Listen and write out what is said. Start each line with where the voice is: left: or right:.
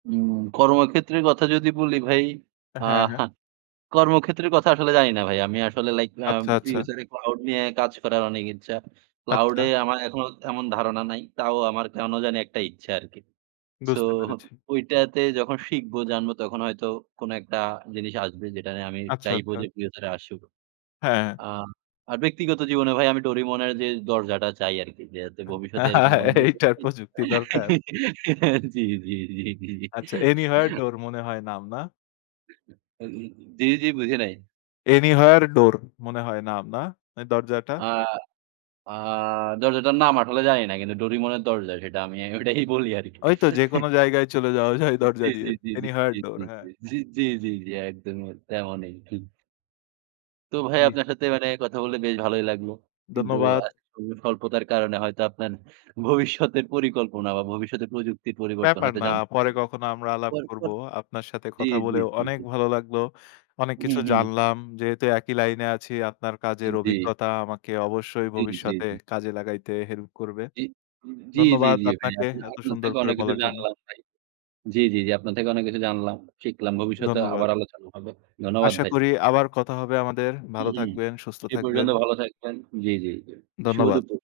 right: উম কর্মক্ষেত্রের কথা যদি বলি ভাই আ
left: হ্যাঁ, হ্যাঁ।
right: হ্যাঁ, কর্মক্ষেত্রের কথা আসলে জানি না ভাই। আমি আসলে লাইক আ
left: আচ্ছা, আচ্ছা।
right: ফিউচারে Claude নিয়ে কাজ করার অনেক ইচ্ছা। Claude
left: আচ্ছা।
right: এ আমার এখনো তেমন ধারণা নাই। তাও আমার কেনো জানি একটা ইচ্ছা আরকি। সো
left: বুঝতে পেরেছি।
right: ঐটাতে যখন শিখবো জানবো তখন হয়তো কোনো একটা জিনিস আসবে যেটা নিয়ে আমি
left: আচ্ছা,
right: চাইবো
left: আচ্ছা।
right: যে চিরতরে আসুক।
left: হ্যাঁ।
right: আ আর ব্যক্তিগত জীবনে ভাই আমি Doraemon এর যে দরজাটা চাই আরকি। যে যাতে ভবিষ্যতে এরকম কোনো
left: এইটার প্রযুক্তি দরকার।
right: [unintelligible] জি, জি, জি, জি, জি।
left: আচ্ছা, অ্যানিহয়ার ডোর মনে হয় নাম না?
right: [unintelligible] জি, জি, বুঝি নাই?
left: অ্যানিহয়ার ডোর মনে হয় নাম না? এই দরজাটা?
right: আ আ দরজাটার নাম আসলে জানি না। কিন্তু Doraemon এর দরজা সেটা আমি ওটাই বলি আরকি।
left: ওইতো যেকোনো জায়গায় চলে যাওয়া যায় দরজা
right: জি,
left: দিয়ে
right: জি, জি, জি,
left: অ্যানিহয়ার
right: জি,
left: ডোর
right: জি,
left: হ্যাঁ।
right: জি, জি, জি, জি, একদমই তেমনই। তো ভাই
left: জি।
right: আপনার সাথে মানে কথা বলে বেশ ভালোই লাগলো। কিন্তু
left: ধন্যবাদ।
right: আ সময় স্বল্পতার কারণে হয়তো আপনার ভবিষ্যতের পরিকল্পনা বা ভবিষ্যতের প্রযুক্তির পরিবর্তন
left: ব্যাপার
right: হয়তো
left: না।
right: জানতে
left: পরে
right: পারিনি
left: কখনো আমরা আলাপ করব।
right: পরপর।
left: আপনার সাথে
right: জি,
left: কথা
right: জি,
left: বলেও
right: জি,
left: অনেক
right: জি।
left: ভালো লাগলো। অনেক
right: হুম,
left: কিছু
right: হুম।
left: জানলাম। যেহেতু একই লাইনে আছি আপনার
right: অ্যা
left: কাজের
right: জি।
left: অভিজ্ঞতা আমাকে অবশ্যই
right: জি, জি,
left: ভবিষ্যতে
right: জি।
left: কাজে লাগাইতে হেল্প করবে।
right: জি, জি, জি,
left: ধন্যবাদ
right: জি, ভাই।
left: আপনাকে
right: আসলে
left: এত
right: আপনার
left: সুন্দর
right: থেকে
left: করে
right: অনেক কিছু
left: বলার জন্য।
right: জানলাম ভাই। জি, জি, জি, আপনার থেকে অনেক কিছু জানলাম। শিখলাম। ভবিষ্যতে আবার
left: ধন্যবাদ।
right: আলোচনা হবে। ধন্যবাদ
left: আশা
right: ভাই।
left: করি আবার কথা হবে আমাদের।
right: হুম,
left: ভালো
right: হুম।
left: থাকবেন, সুস্থ
right: সেই
left: থাকবেন।
right: পর্যন্ত ভালো থাকবেন। জি, জি, জি। শুভ
left: ধন্যবাদ।
right: দুপুর।